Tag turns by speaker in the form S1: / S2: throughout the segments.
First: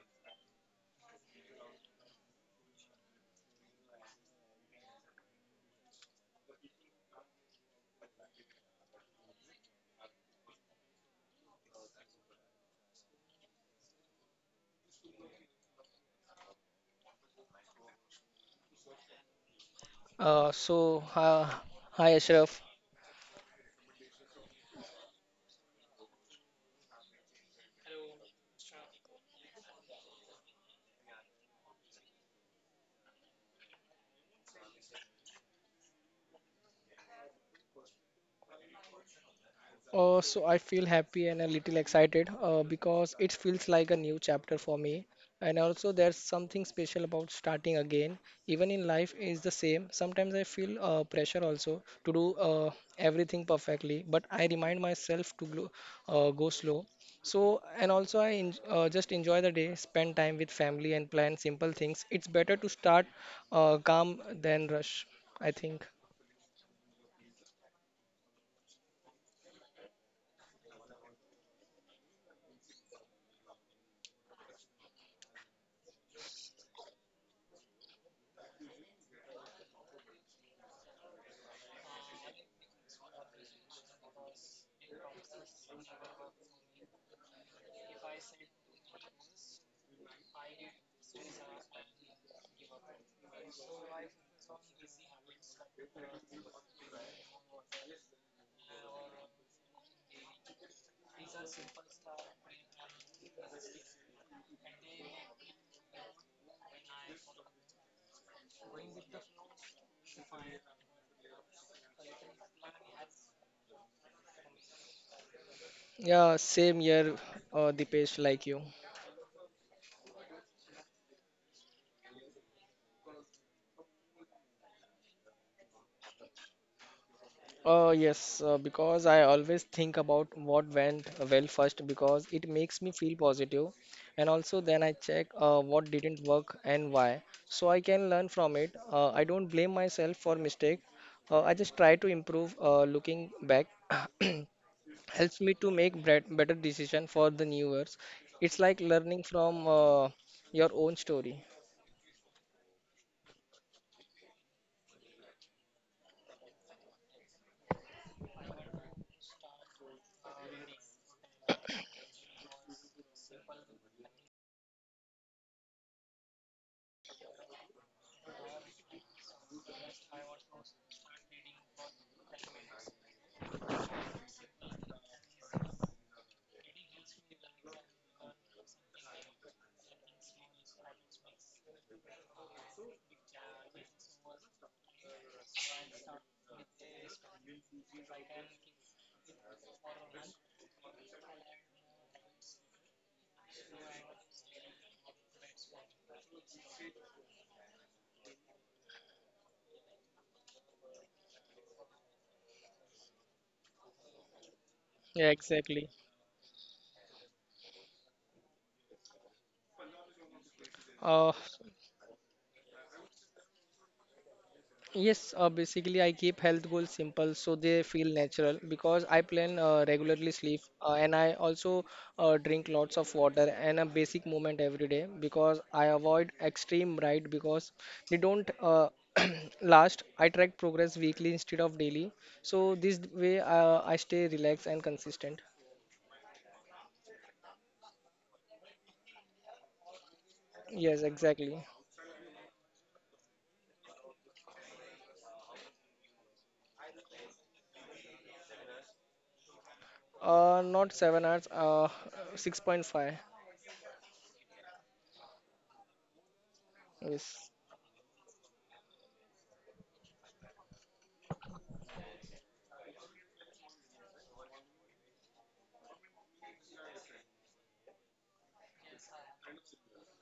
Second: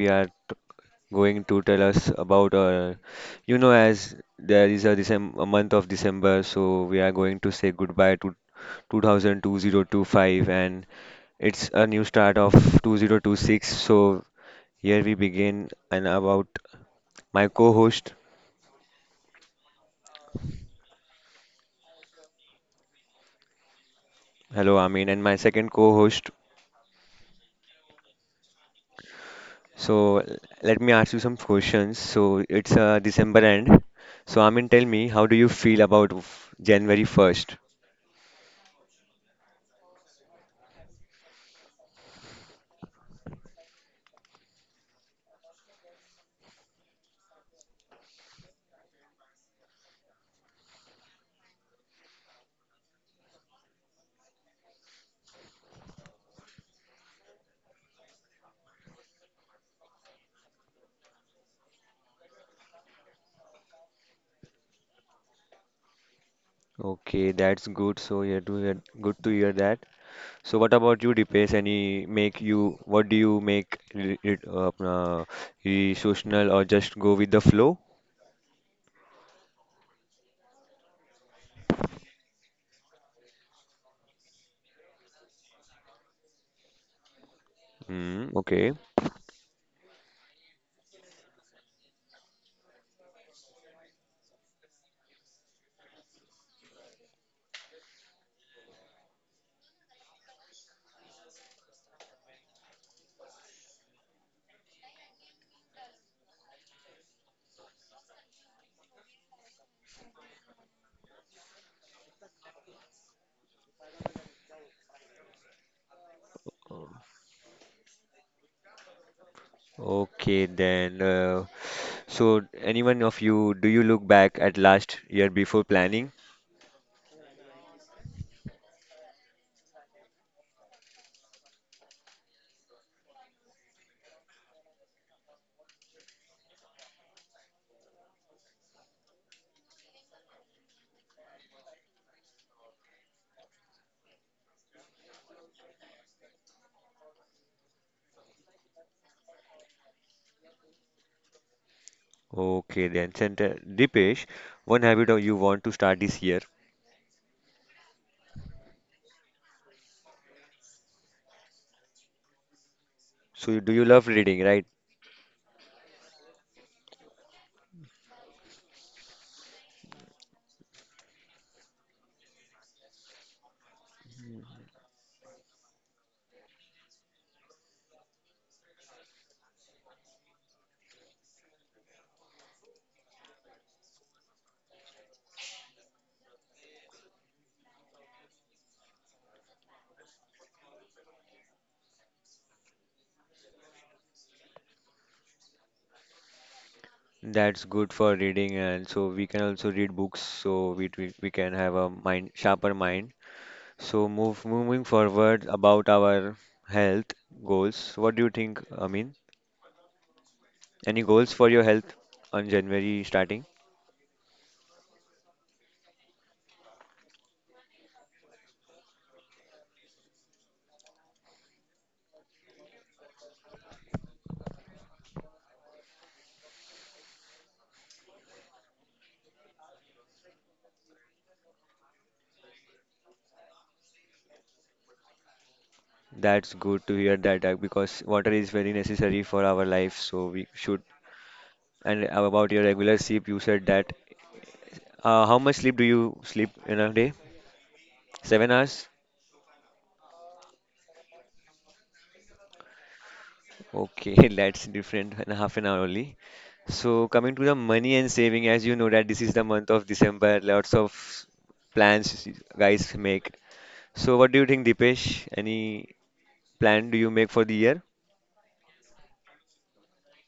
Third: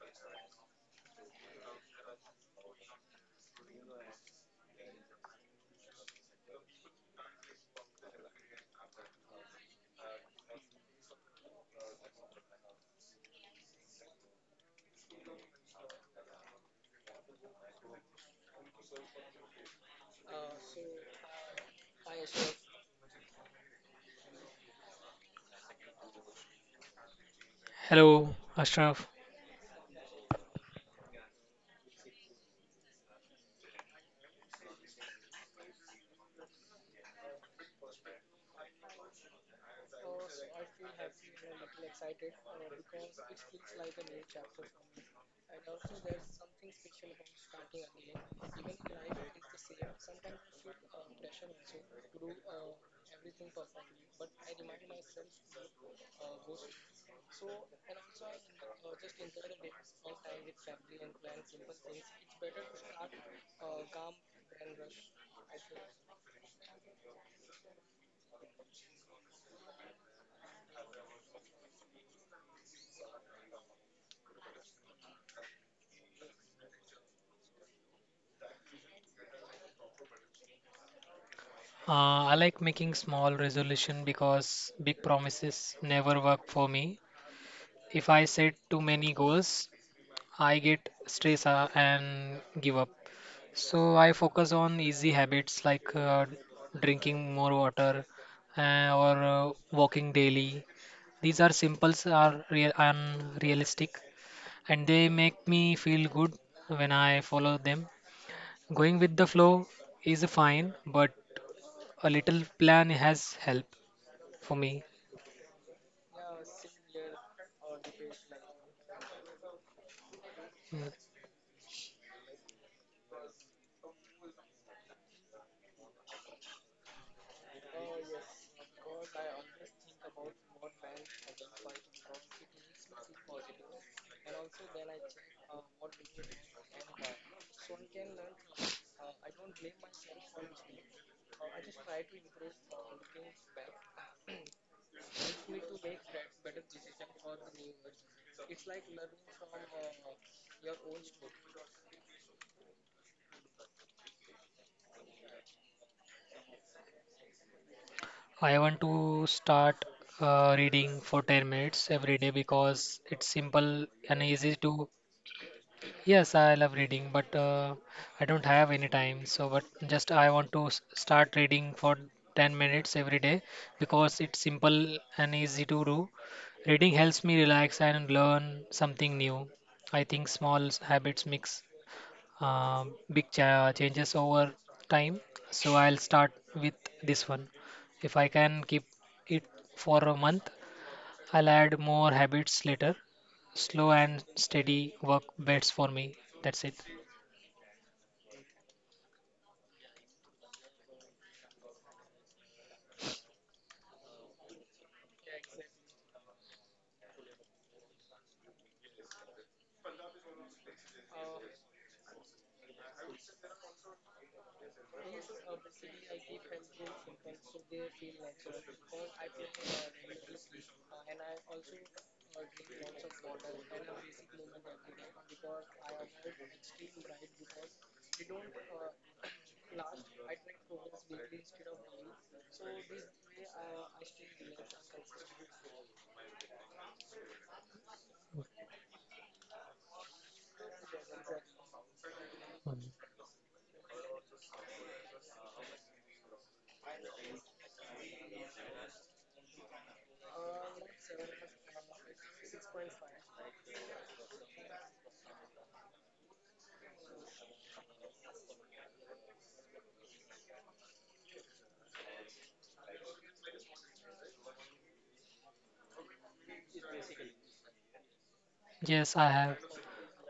S1: we are going to tell us about, as there is a, a month of December, so we are going to say goodbye to 2025, and it's a new start of 2026. So, here we begin and about my co-host,
S2: Uh, so, uh, hi Ashraf.
S1: hello Amin, and my second co-host.
S3: Hello, Ashraf.
S1: So let me ask you some questions. So it's December end. So Amin, tell me, how do you feel about January 1st?
S2: So I feel happy and a little excited because it feels like a new chapter for me. And also, there's something special about starting again. Even in life is the same. Sometimes I feel pressure also to do everything perfectly, but I remind myself to go slow. So, and also I just enjoy the day, spend time with family, and plan simple things. It's better to start calm than rush, I think.
S1: Okay, that's good. So yeah, to hear, good to hear that. So what about you, Dipesh? Any make you? What do you make? Re-social or just go with the flow?
S3: I like making small resolution because big promises never work for me. If I
S1: Mm,
S3: set
S1: okay,
S3: too many goals, I get stressed and give up. So I focus on easy habits like drinking more water or walking daily. These are simples are real and realistic, and they make me feel good when I follow them. Going with the flow is fine, but a little plan has helped for me.
S2: Yeah, same year, Dipesh, like you.
S1: okay
S3: Mm.
S1: then. So anyone of you, do you look back at last year before planning?
S2: Yes, because I always think about what went well first because it makes me feel positive, and also then I check what didn't work and why, so I can learn from it. I don't blame myself for mistake. I just try to improve. Looking back, helps me to make better decision for the new years. It's like learning from your own story.
S1: Okay, then. Center Dipesh, one habit of you want to start this year.
S3: I want to start reading for 10 minutes every day because it's
S1: So, do you
S3: simple
S1: love
S3: and
S1: reading,
S3: easy
S1: right?
S3: to. Yes, I love reading, but I don't have any time. So, but just I want to start reading for 10 minutes every day because it's simple and easy to do. Reading helps me relax and learn something new. I think small habits mix big changes over time. So I'll start with this one. If I can keep it for a month, I'll add more habits later. Slow and steady work best for me. That's it.
S1: That's good for reading, and so we can also read books, so we can have a mind sharper mind. So, move moving
S2: Yeah,
S1: forward about
S2: exactly.
S1: our health goals. What do you think? I mean, any goals
S2: Uh,
S1: for your health on January starting?
S2: Yes, basically I keep health goals simple so they feel natural because I plan regularly sleep and I also drink lots of water and a basic movement every day because I avoid extreme right because they don't last. I track progress weekly instead of daily, so this way I stay relaxed and consistent.
S1: That's good to hear that because water is very necessary for our life, so we should.
S2: Yes, exactly.
S1: And about your
S3: Mm.
S1: regular sleep, you said that. How much sleep do you sleep in a day? 7 hours?
S2: Not 7 hours, 6.5.
S1: Okay, that's different, and half an hour only. So coming to the
S2: Yes.
S1: money and saving, as you know that this is the month of December, lots of plans guys make. So what do you think, Dipesh? Any plan do you make for the year?
S3: Yes, I have.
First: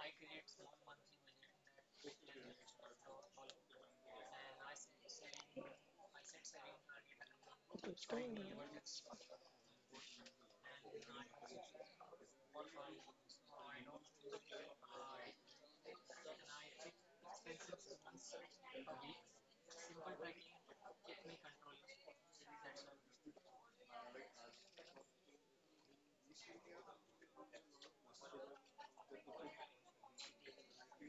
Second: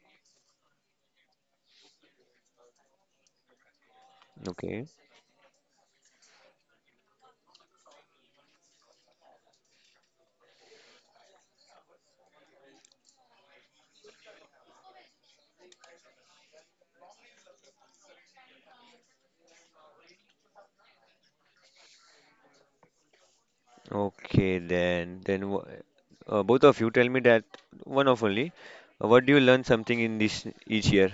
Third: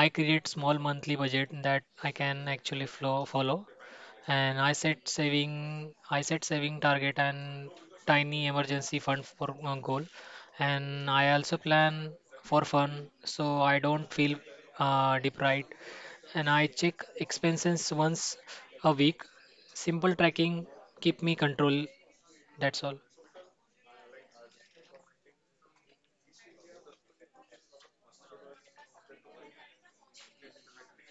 S3: I create small monthly budget that I can actually follow, and
S1: Okay.
S3: I set saving target and tiny emergency fund for goal, and I also plan for fun so I don't feel deprived, and I check expenses once a week. Simple tracking keep me control. That's all.
S1: Okay, then both of you tell me that one of only. What do you learn something in this each year?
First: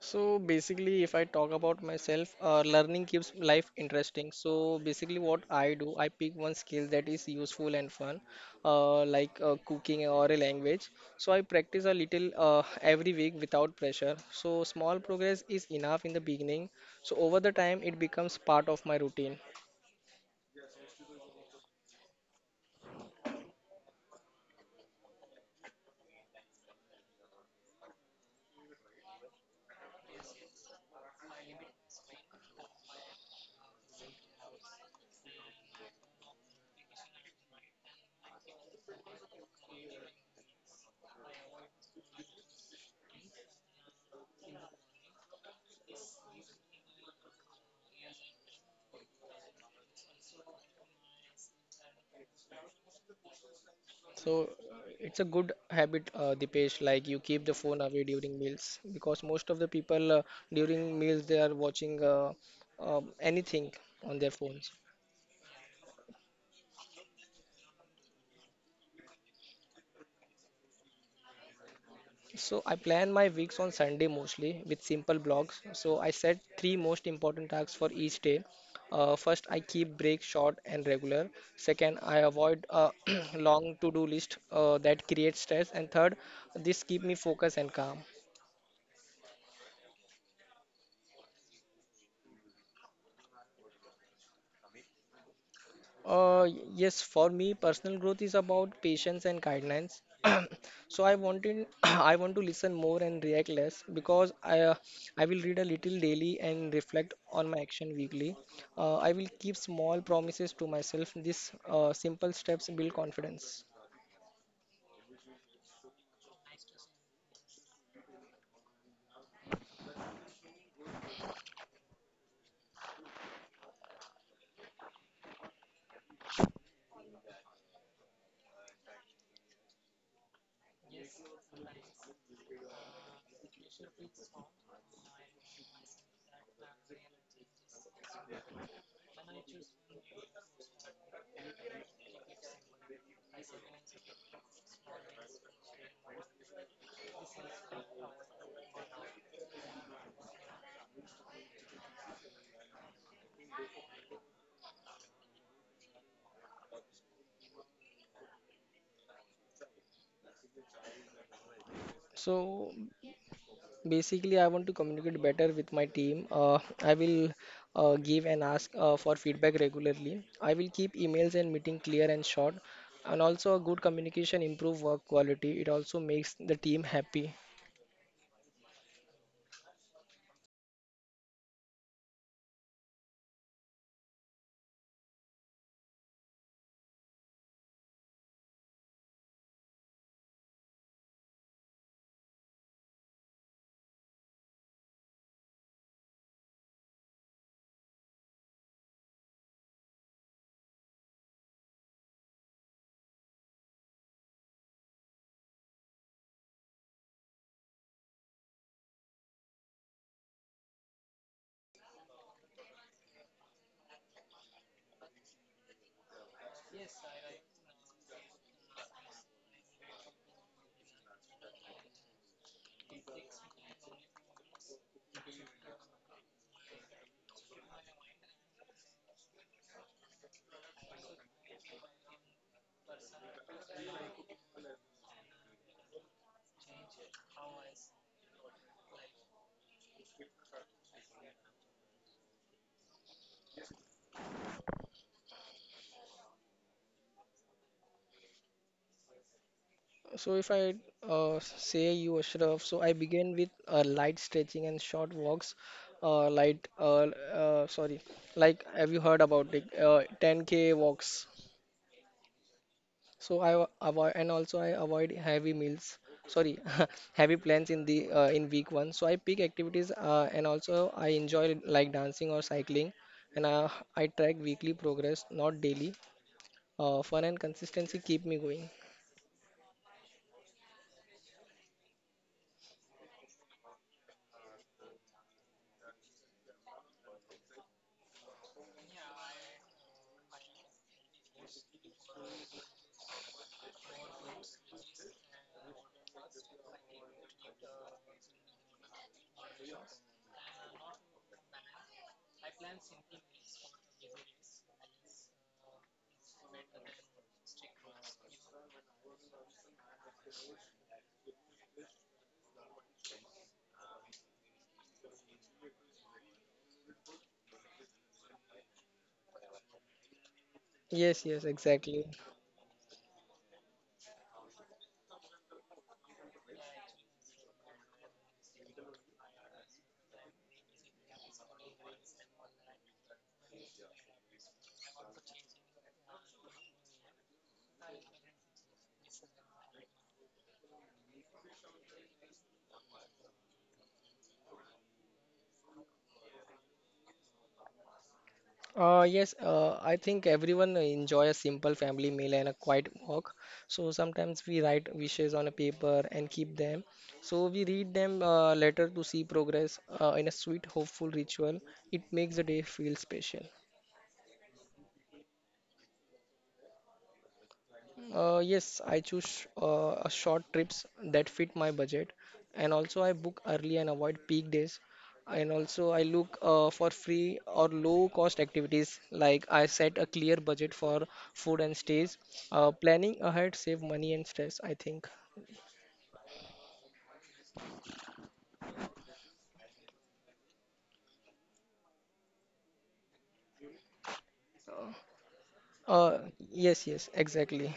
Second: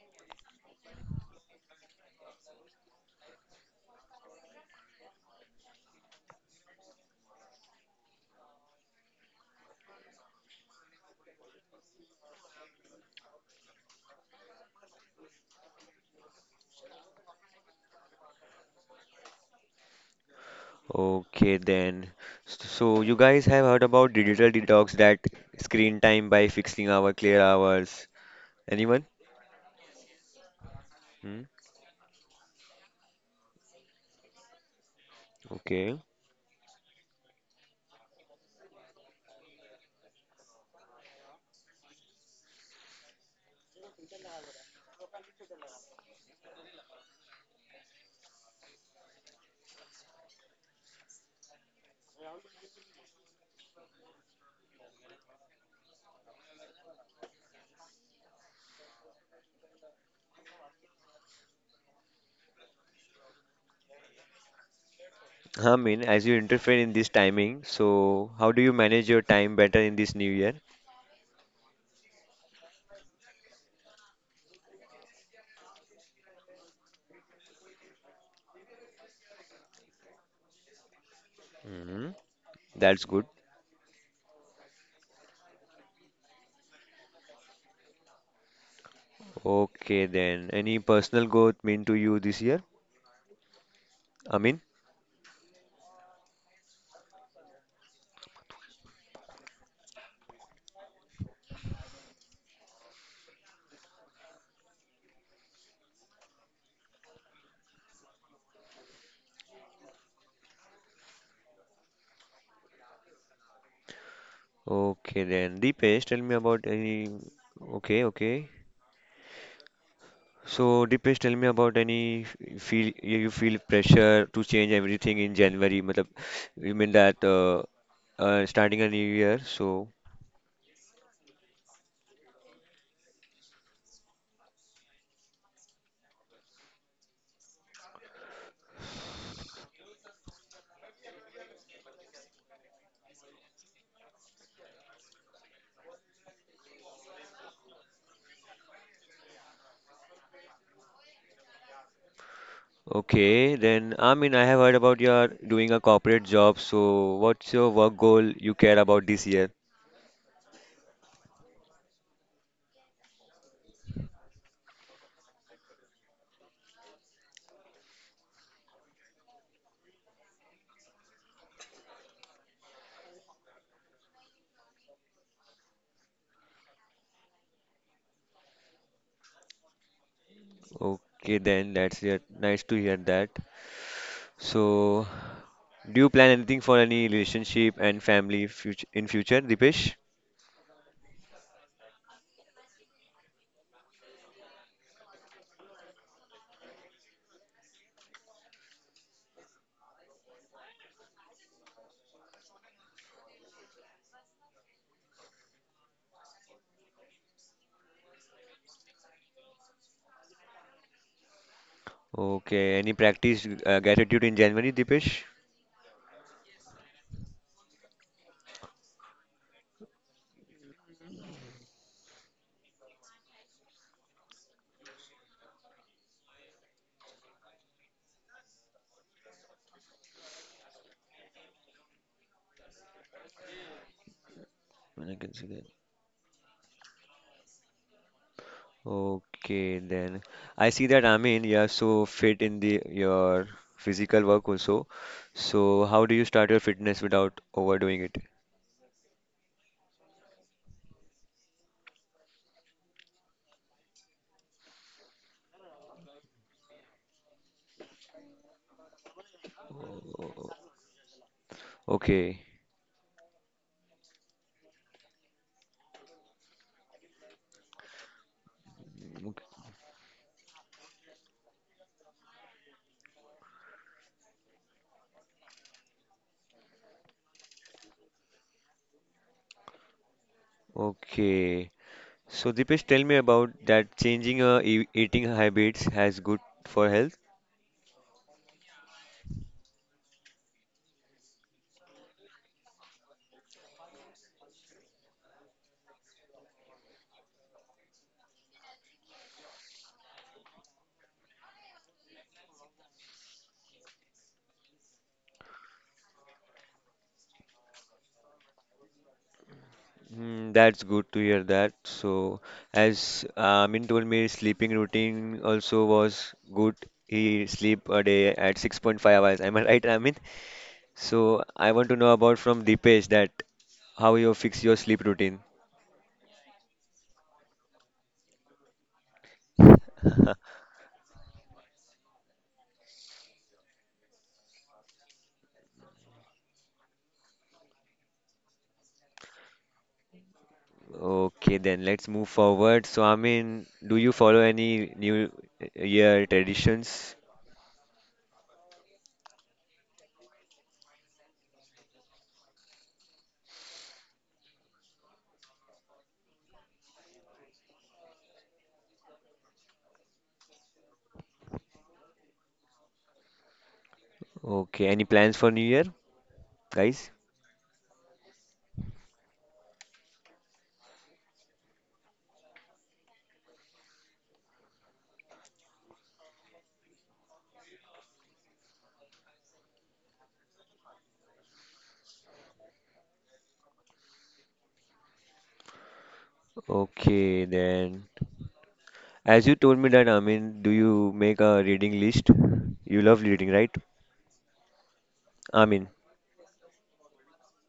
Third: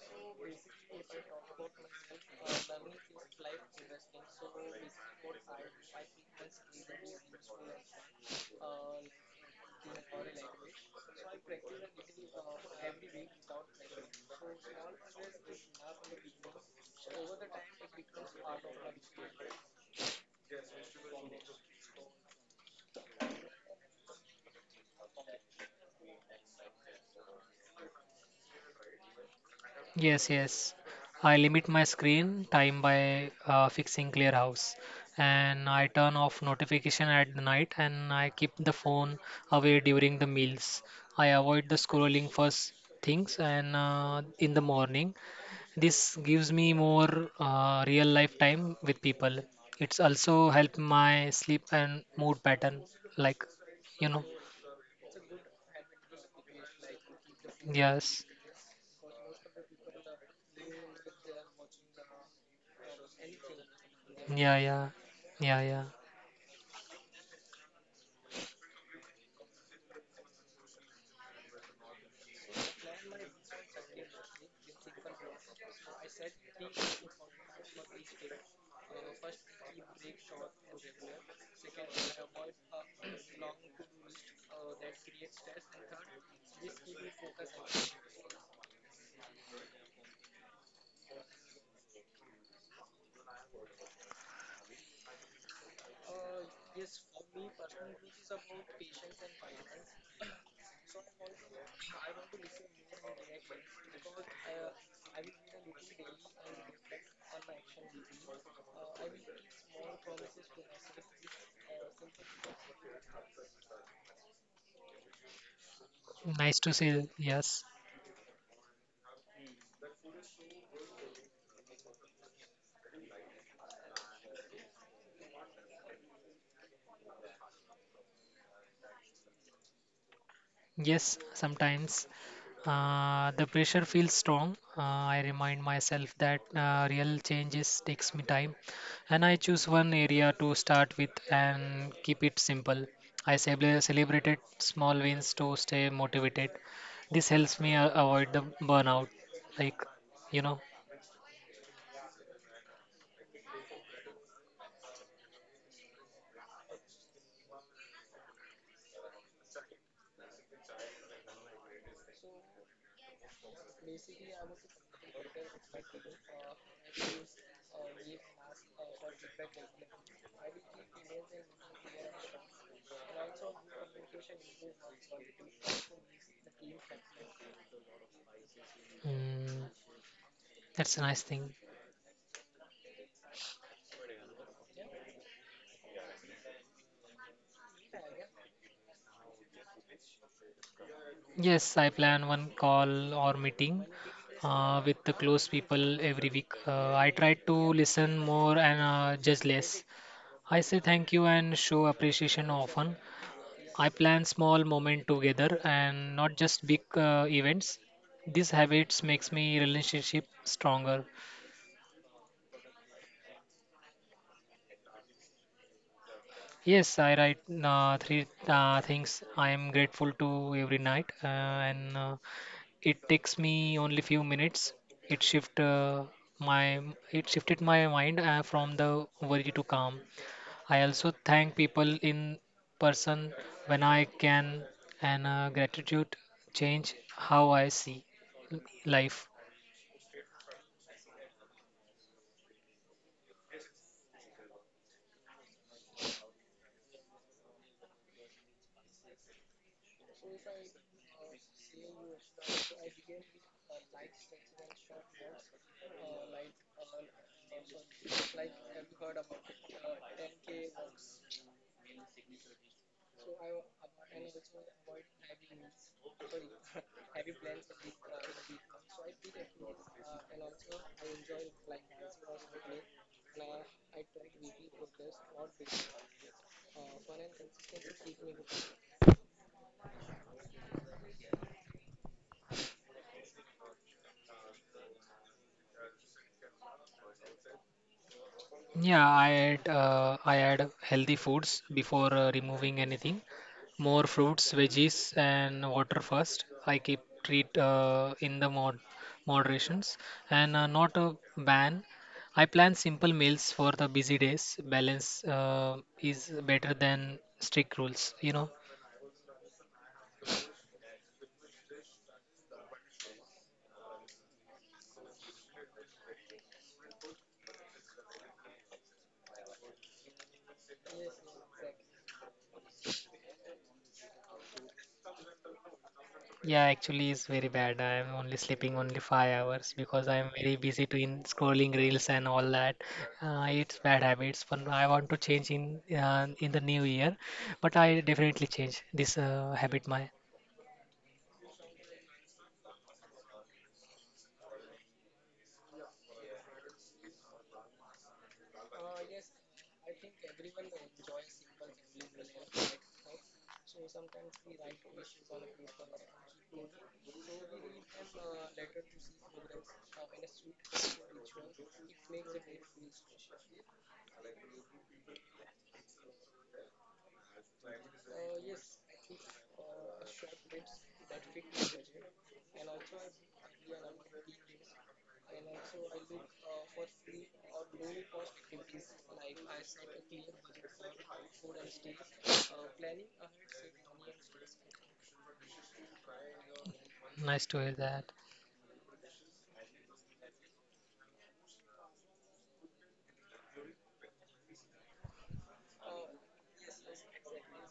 S2: So basically, if I talk about myself, learning keeps life interesting. So basically, what I do, I pick one skill that is useful and fun, like cooking or a language. So I practice a little every week without pressure. So small progress is enough in the beginning. So over the time, it becomes part of my routine.
S1: Okay then. So you guys have heard about digital detox that screen time by fixing our clear hours. Anyone?
S3: Yes, yes. I
S1: Hmm?
S3: limit my screen time by fixing clear house, and I
S1: Okay.
S3: turn off notification at the night, and I keep the phone away during the meals. I avoid the scrolling first things and in the morning. This gives me more real life time with people. It's also help my sleep and mood pattern, like you know.
S2: So it's a good habit, Dipesh, like you keep the phone away
S3: Yes.
S2: during meals because most of the people during meals they are watching anything on their
S3: Yeah,
S2: phones.
S3: yeah. Yeah,
S1: I
S3: yeah.
S1: mean, as you interfere in this timing, so how do you manage your time better in this new year?
S2: So I plan my weeks on Sunday mostly with simple blogs. So I set three most important tasks for each day. First, I keep breaks short and regular. Second, I
S1: Hmm.
S2: avoid a
S1: That's good.
S2: long to-do list that creates stress. And third, this keep me focused and calm.
S1: Okay then. Any personal growth mean to you this year? I mean,
S2: Uh, yes, for me, personal growth is about patience and guidelines. I want to listen more and react less because I will read a little daily and reflect on my action weekly. I will keep small promises to myself. These simple steps build confidence.
S1: okay then. Deepesh, tell me
S3: Nice
S1: about
S3: to see.
S1: any.
S3: Yes.
S1: Okay, okay. So, Dipesh, tell me about any feel you feel pressure to change everything in January. Matlab, you mean that starting a new year? So,
S3: Yes, sometimes the pressure feels strong. I remind myself that real changes takes me time, and I choose one area to start with and keep it simple. I celebrated small wins to stay motivated. This helps me avoid the burnout. Like, you know,
S1: okay, then I mean I have heard about you are doing a corporate job. So, what's your work goal you care about this year?
S2: So basically, I want to communicate better with my team. I will give and ask for feedback regularly. I will keep emails and meeting clear and short. And also, a good communication improve work quality. It also makes the team happy.
S3: mm, that's a nice
S1: Okay,
S3: thing.
S1: then that's it. Nice to hear that. So, do you plan anything for any relationship and family future in future, Dipesh?
S3: Yes, I plan one call or meeting with the close people every week. I try to listen more and judge less. I say thank you and show appreciation often. I plan small moment together and not just big events. These habits makes me relationship stronger.
S1: Okay, any practice gratitude in January, Dipesh?
S3: Yes, I write three things I am grateful to every night and it takes me only few minutes. It shift uh, my it shifted my mind from the worry to calm. I also thank people in person when I can,
S1: I
S3: and
S1: can see that.
S3: gratitude change how I see life.
S1: Okay, then I see that I mean you are so fit in the your physical work also. So how do you start your fitness without overdoing it?
S2: So, if I say you, Ashraf, so I begin with light stretching and short walks. Uh, light, uh, uh, sorry, like have you heard about it? 10K
S1: O-
S2: walks.
S1: Okay,
S2: So I wa- avoid and also I avoid heavy meals. Sorry, heavy plans in the in week one. So I pick
S1: ok-
S2: activities and also I enjoy like dancing or cycling, and I track weekly progress, not daily. Fun and consistency keep me going.
S1: okay. So Dipesh, tell me about that changing eating habits has good for health.
S3: Yeah, I add healthy foods before removing anything. More fruits, veggies, and water first. I keep treat in the moderations and not a ban. I plan simple meals for the busy days. Balance is better than strict rules, you know.
S1: Mm, that's good to hear that. So as Amin told me, sleeping routine also was good. He sleep a day at 6.5 hours. Am I right, Amin?
S2: Yes, yes,
S1: So I want to
S2: exactly.
S1: know about from Dipesh that how you fix your sleep routine.
S3: Yeah, actually, it's very bad. I am only sleeping only 5 hours because I am very busy doing scrolling reels and all that. It's bad habits, but I want to change in the new year. But I definitely change this habit. My
S1: Okay, then let's move forward. So I mean, do you follow any New Year traditions?
S2: Yes, I think everyone enjoy a simple family meal and a quiet walk. So sometimes we write wishes on a paper and keep them. So we read them later to see progress in a sweet, hopeful ritual. It makes the day feel special.
S1: Okay, any plans for New Year, guys?
S2: Yes, I choose a short trips that fit my budget, and also I book early and avoid peak days. And also I look for free or low cost activities. Like I set a clear budget for food and stays. Planning ahead save money and stress, I think.
S3: nice
S1: Okay,
S3: to hear
S1: then
S3: that.
S1: as you told me that I mean, do you make a reading list? You love reading, right? I mean,
S2: Uh, yes, yes, exactly.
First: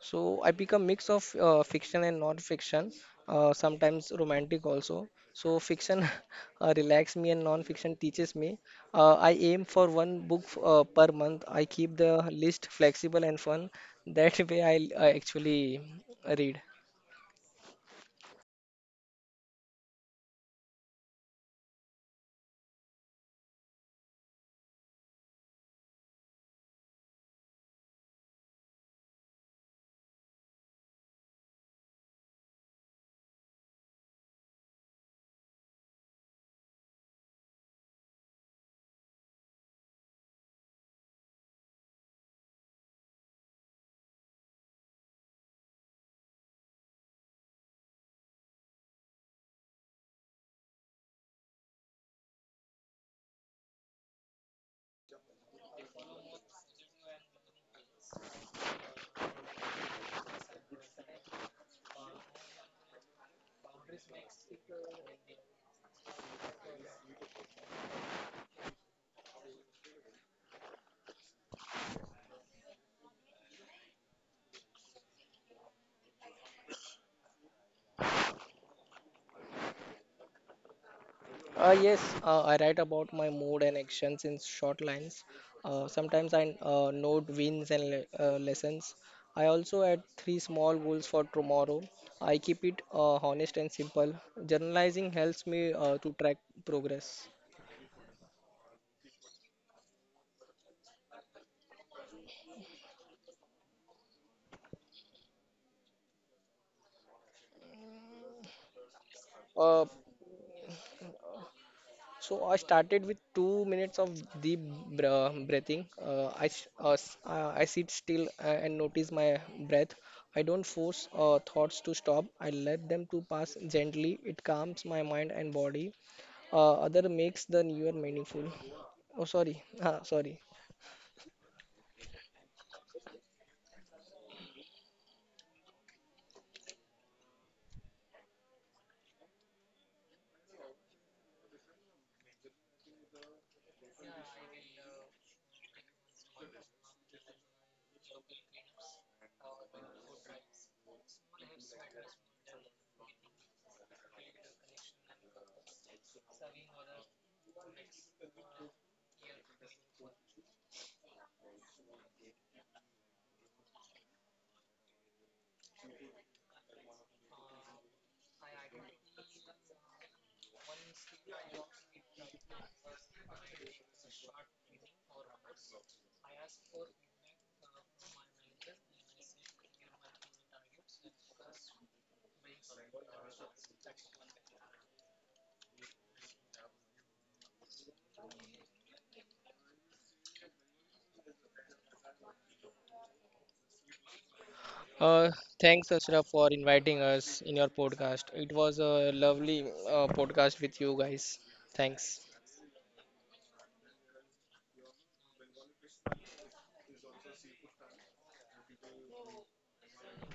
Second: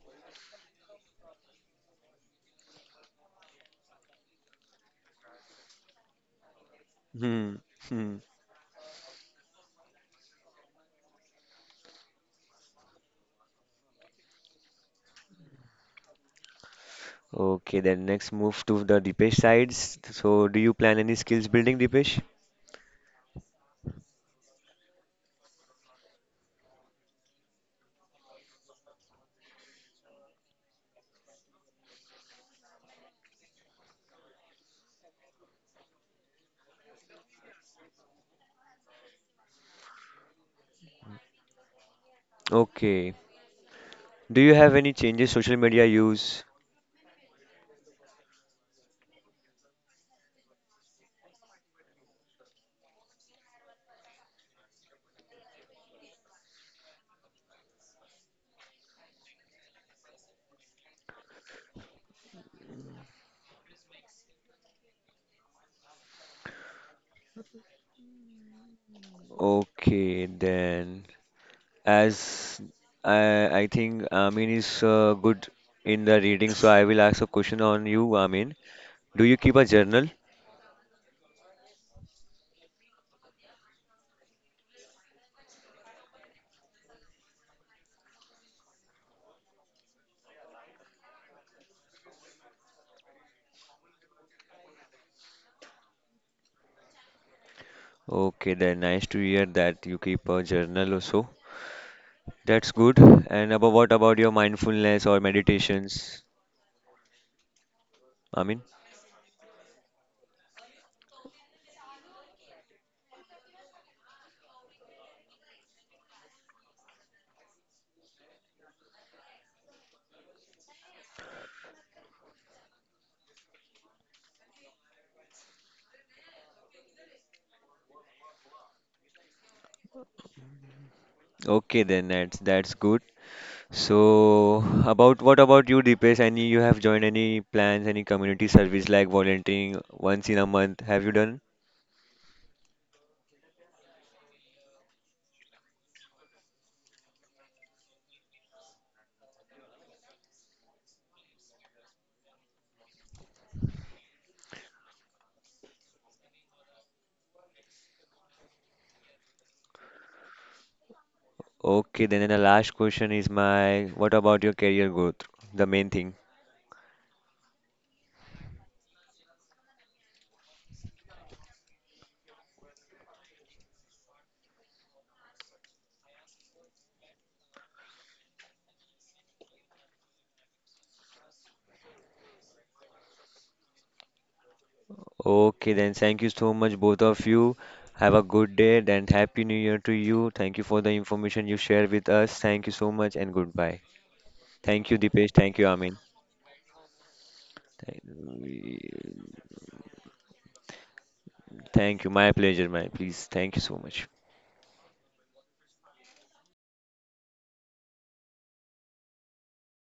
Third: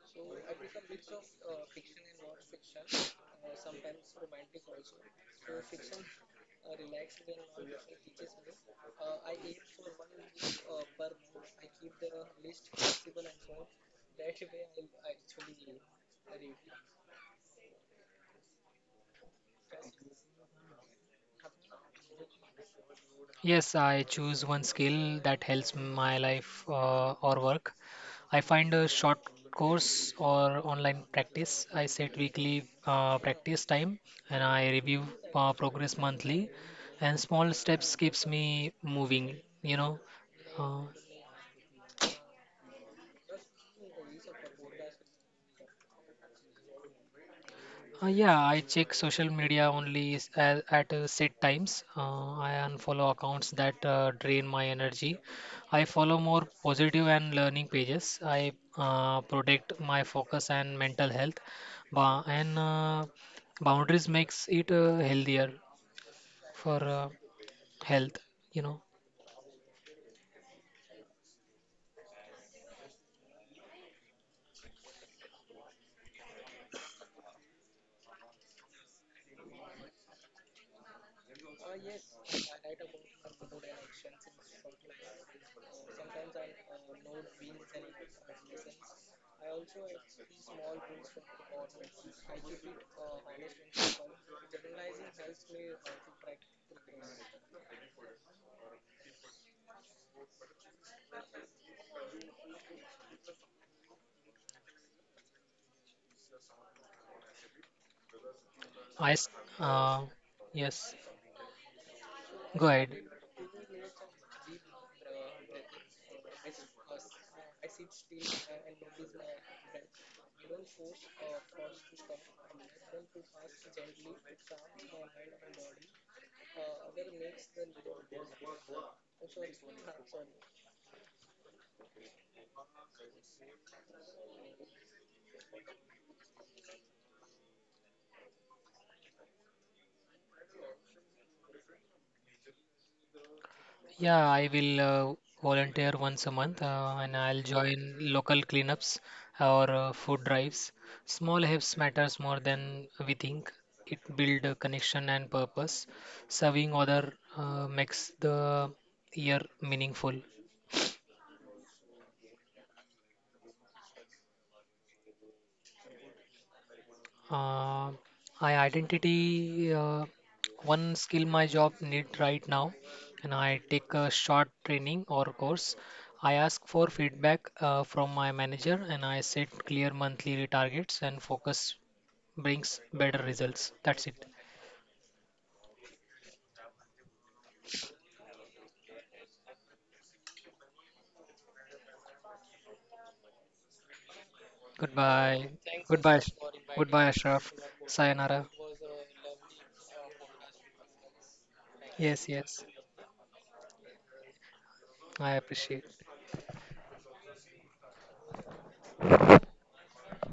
S2: So I pick a mix of fiction and non-fiction, sometimes romantic also. So fiction relax me and
S1: hmm,
S2: non-fiction
S1: hmm.
S2: teaches me. I aim for one book per month. I keep the list flexible and fun. That way I actually read.
S1: Okay, then next move to the Dipesh sides. So do you plan any skills building, Dipesh?
S3: Yes, I choose one skill that helps my life or work. I find a short course or online practice. I set weekly practice time, and I review progress monthly. And small steps keeps me moving, you know. Uh,
S1: Okay. Do you have any changes social media use?
S3: Yeah, I check social media only at set times. I unfollow accounts that drain my energy. I follow more positive and learning pages. I protect my focus and mental health. And boundaries makes it healthier for health. You know,
S1: Okay, then as I I think Amin is good in the reading, so I will ask a question on you, Amin. Do you keep a journal?
S2: Yes, I write about my mood and actions in short lines. Sometimes I note wins and lessons. I also add three small goals for tomorrow. I keep it honest and simple. Journalizing helps me to track progress.
S1: Okay, then nice to hear that you keep a journal also. That's good. And about what about your mindfulness or meditations, Amin?
S3: I s-
S2: Uh,
S3: uh, yes.
S2: So I
S3: Go ahead.
S2: started with 2 minutes of deep breathing. I sit still and notice my breath. I don't force thoughts to stop. I let them to pass gently. It calms my mind and body. Other makes the newer meaningful. Oh, sorry. Ah, sorry.
S1: Okay, then that's good. So, about what about you, Deepesh? Any you have joined any plans, any community service like volunteering once in a month? Have you done?
S3: Yeah, I will volunteer once a month and I'll join local cleanups or food drives. Small helps matters more than we think. It build a connection and purpose. Serving other makes the year meaningful.
S1: Okay, then the last question is my what about your career growth? The main thing.
S3: Uh, I identity one skill my job need right now, and I take a short training or course. I ask for feedback from my manager, and I set clear monthly targets. And focus brings better results. That's it.
S1: Okay, then thank you so much, both of you. Have a good day and happy new year to you. Thank you for the information you share with us. Thank you so much and goodbye. Thank you,
S2: Uh,
S1: Deepesh.
S3: Goodbye.
S1: Thank you,
S2: Thanks,
S1: Amin.
S3: Goodbye.
S2: Ashraf, for
S3: Goodbye,
S2: inviting us
S3: Ashraf.
S2: in your
S1: Thank
S2: podcast.
S3: Sayonara.
S2: It was a lovely podcast with you guys.
S1: thank you.
S2: Thanks.
S3: Yes,
S1: My
S3: yes.
S1: pleasure, my please. Thank you so much.
S3: I appreciate.